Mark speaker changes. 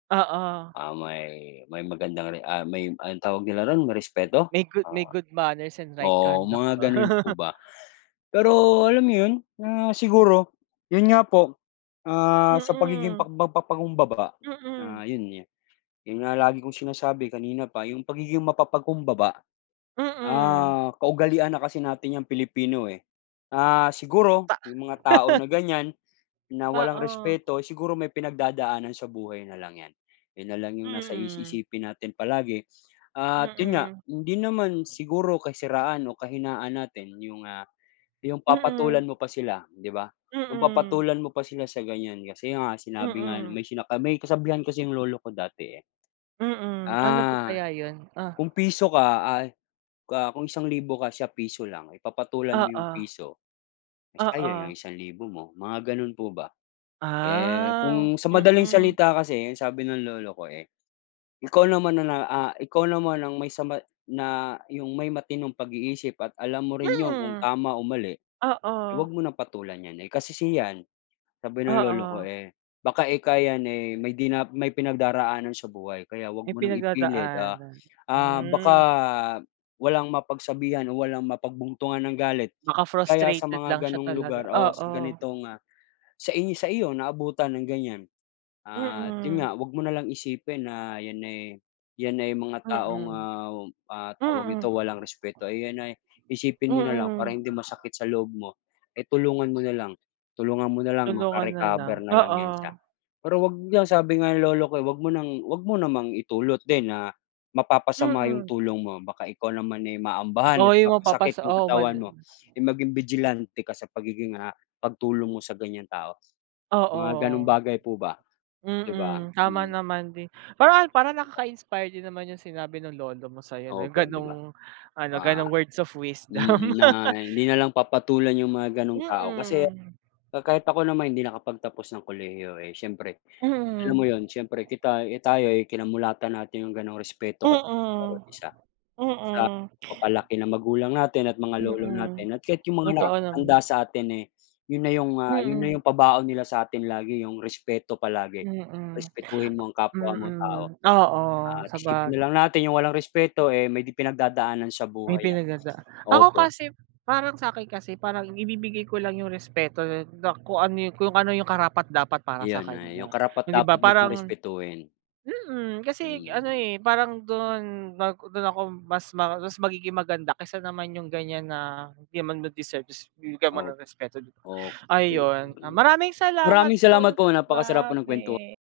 Speaker 1: Oo.
Speaker 2: Ah, may may magandang re ah, may anong tawag nila roon ma-respeto?
Speaker 1: May goo
Speaker 2: Oh,
Speaker 1: may good manners and right
Speaker 2: oo
Speaker 1: conduct
Speaker 2: mga
Speaker 1: pa.
Speaker 2: ganun po ba. Pero alam yun, ah, siguro, yun nga po, ah, sa pagiging pa
Speaker 1: Mm.
Speaker 2: mag-papagkumbaba
Speaker 1: Mm.
Speaker 2: na yun yun, yun nga lagi kong sinasabi kanina pa yung pagiging mapapag-kumbaba.
Speaker 1: Mm.
Speaker 2: Ah, kaugalian na kasi natin yang Pilipino eh. Ah, siguro,
Speaker 1: Pa
Speaker 2: may mga tao na ganyan, na walang
Speaker 1: Oo.
Speaker 2: respeto, siguro may pinagdadaanan sa buhay na lang yan. Yun nalang yung nasa is
Speaker 1: Mm.
Speaker 2: isipin natin palagi at yun nga,
Speaker 1: Mm.
Speaker 2: hindi naman siguro kasiraan o kahinaan natin yung, ah, yung
Speaker 1: Mm.
Speaker 2: papatulan mo pa sila di ba? Yung
Speaker 1: Mm.
Speaker 2: papatulan mo pa sila sa ganyan kasi nga sinabi nga
Speaker 1: Mm.
Speaker 2: may sina kami may kasabihan kasi yung lolo ko dati eh.
Speaker 1: Mm, ano po
Speaker 2: Ah,
Speaker 1: kaya yun? Ah.
Speaker 2: kung piso ka ay, ah, kung 1,000 ka siya piso lang, eh papatulan mo 'yong
Speaker 1: Oo.
Speaker 2: piso, sayang yung
Speaker 1: Oo.
Speaker 2: 1,000 mo mga ganun po ba. Eh,
Speaker 1: Ah,
Speaker 2: kung sa madaling
Speaker 1: mm.
Speaker 2: salita kasi, ang sabi ng lolo ko eh, ikaw naman na na, ah, ikaw naman ang may sama na yung may matinong pag-iisip at alam mo rin 'yong kung
Speaker 1: Mm,
Speaker 2: tama o mali,
Speaker 1: oo.
Speaker 2: eh, wag mo ng patulan niyan eh, kasi si yan sabi ng lolo ko
Speaker 1: Oo.
Speaker 2: eh, baka ika yan eh, may dina may pinagdaraanan sa buhay kaya wag
Speaker 1: May
Speaker 2: mo ng ipilit, ah
Speaker 1: pinag-dadaanan,
Speaker 2: ah, baka
Speaker 1: hmm.
Speaker 2: walang mapag-sabihan o walang mapag-buntungan ng galit
Speaker 1: Baka
Speaker 2: kaya sa
Speaker 1: frustrated
Speaker 2: mga
Speaker 1: lang siya
Speaker 2: ganong
Speaker 1: talaga,
Speaker 2: lugar o sa
Speaker 1: oo.
Speaker 2: ganitong, ah, sa i sa iyo naabutan ng ganyan. At yun
Speaker 1: Mm.
Speaker 2: nga, wag mo nalang isipin na yan eh, yan ay mga taong,
Speaker 1: Mm,
Speaker 2: ah, ah, tawag nito walang
Speaker 1: mm.
Speaker 2: respeto ay yan ay isipin mo na lang para
Speaker 1: Mm.
Speaker 2: hindi masakit sa loob mo, eh, tulungan mo na lang, tulungan mo nalang
Speaker 1: Tulungan na lang,
Speaker 2: maka-recover na lang
Speaker 1: oo.
Speaker 2: yan siya. Pero wag niya sabi nga ng lolo ko eh, huwag mo nang huwag mo namang idulot din na mapapasama yung
Speaker 1: Mm.
Speaker 2: tulong mo baka ikaw naman ay maambahan
Speaker 1: Oo
Speaker 2: at
Speaker 1: yung mapapas
Speaker 2: mapasakit yung
Speaker 1: oo mag
Speaker 2: katawan mo ay maging vigilante ka sa pagiging, ah, pagtulong mo sa ganyang tao. Mga ganong
Speaker 1: Oo.
Speaker 2: bagay po ba, di ba?
Speaker 1: Mm, tama
Speaker 2: Mm.
Speaker 1: naman din, parang parang nakaka-inspire din naman yung sinabi nung lolo mo sayo no yung
Speaker 2: Opo 'di ba,
Speaker 1: ganong ano,
Speaker 2: mga
Speaker 1: ganong words of
Speaker 2: i
Speaker 1: wisdom.
Speaker 2: na hindi nalang papatulan yung mga ganung tao kasi,
Speaker 1: Mm.
Speaker 2: ka kahit ako naman hindi nakapag-tapos ng kolehiyo eh, siyempre, alam
Speaker 1: Mm.
Speaker 2: mo yun, siyempre kita eh, tayo ay kinamulatan natin yung ganung
Speaker 1: Mm
Speaker 2: respeto ka sa bawat isa. Sa
Speaker 1: mm.
Speaker 2: pagpalaki ng magulang natin at mga lolo
Speaker 1: Mm,
Speaker 2: natin at kahit yung mga
Speaker 1: totoo naman.
Speaker 2: nakakatanda sa atin eh, yun na yung, ah, yun na
Speaker 1: Mm.
Speaker 2: yung pabaon nila sa atin lagi yung respeto palagi.
Speaker 1: Mm,
Speaker 2: Respetuhin mo ang kapwa mo tao,
Speaker 1: mm oo
Speaker 2: na
Speaker 1: saba
Speaker 2: isipin na lang natin yung walang respeto eh, may pinagdadaanan sa
Speaker 1: May
Speaker 2: buhay yan,
Speaker 1: pinagdada ako
Speaker 2: opo.
Speaker 1: kasi parang sakin kasi parang ibibigay ko lang yung respeto da kung ano yung kung ano yung karapat-dapat para sa
Speaker 2: Iyon ay, yung
Speaker 1: kanya hindi
Speaker 2: karapat-dapat
Speaker 1: ba
Speaker 2: mo siyang
Speaker 1: parang
Speaker 2: respetuhin.
Speaker 1: mm, kasi ano
Speaker 2: Mm.
Speaker 1: eh, parang dun pag dun ako mas ma mas magiging maganda kaysa naman yung ganyan na hindi naman nila deserve tapos bibigyan mo
Speaker 2: Oo
Speaker 1: ng respeto di ba
Speaker 2: okey
Speaker 1: ayun, ah,
Speaker 2: mm,
Speaker 1: maraming salamat
Speaker 2: maraming
Speaker 1: po
Speaker 2: salamat
Speaker 1: dun
Speaker 2: po
Speaker 1: sa
Speaker 2: napakasarap po ng
Speaker 1: bahagi.
Speaker 2: kwentu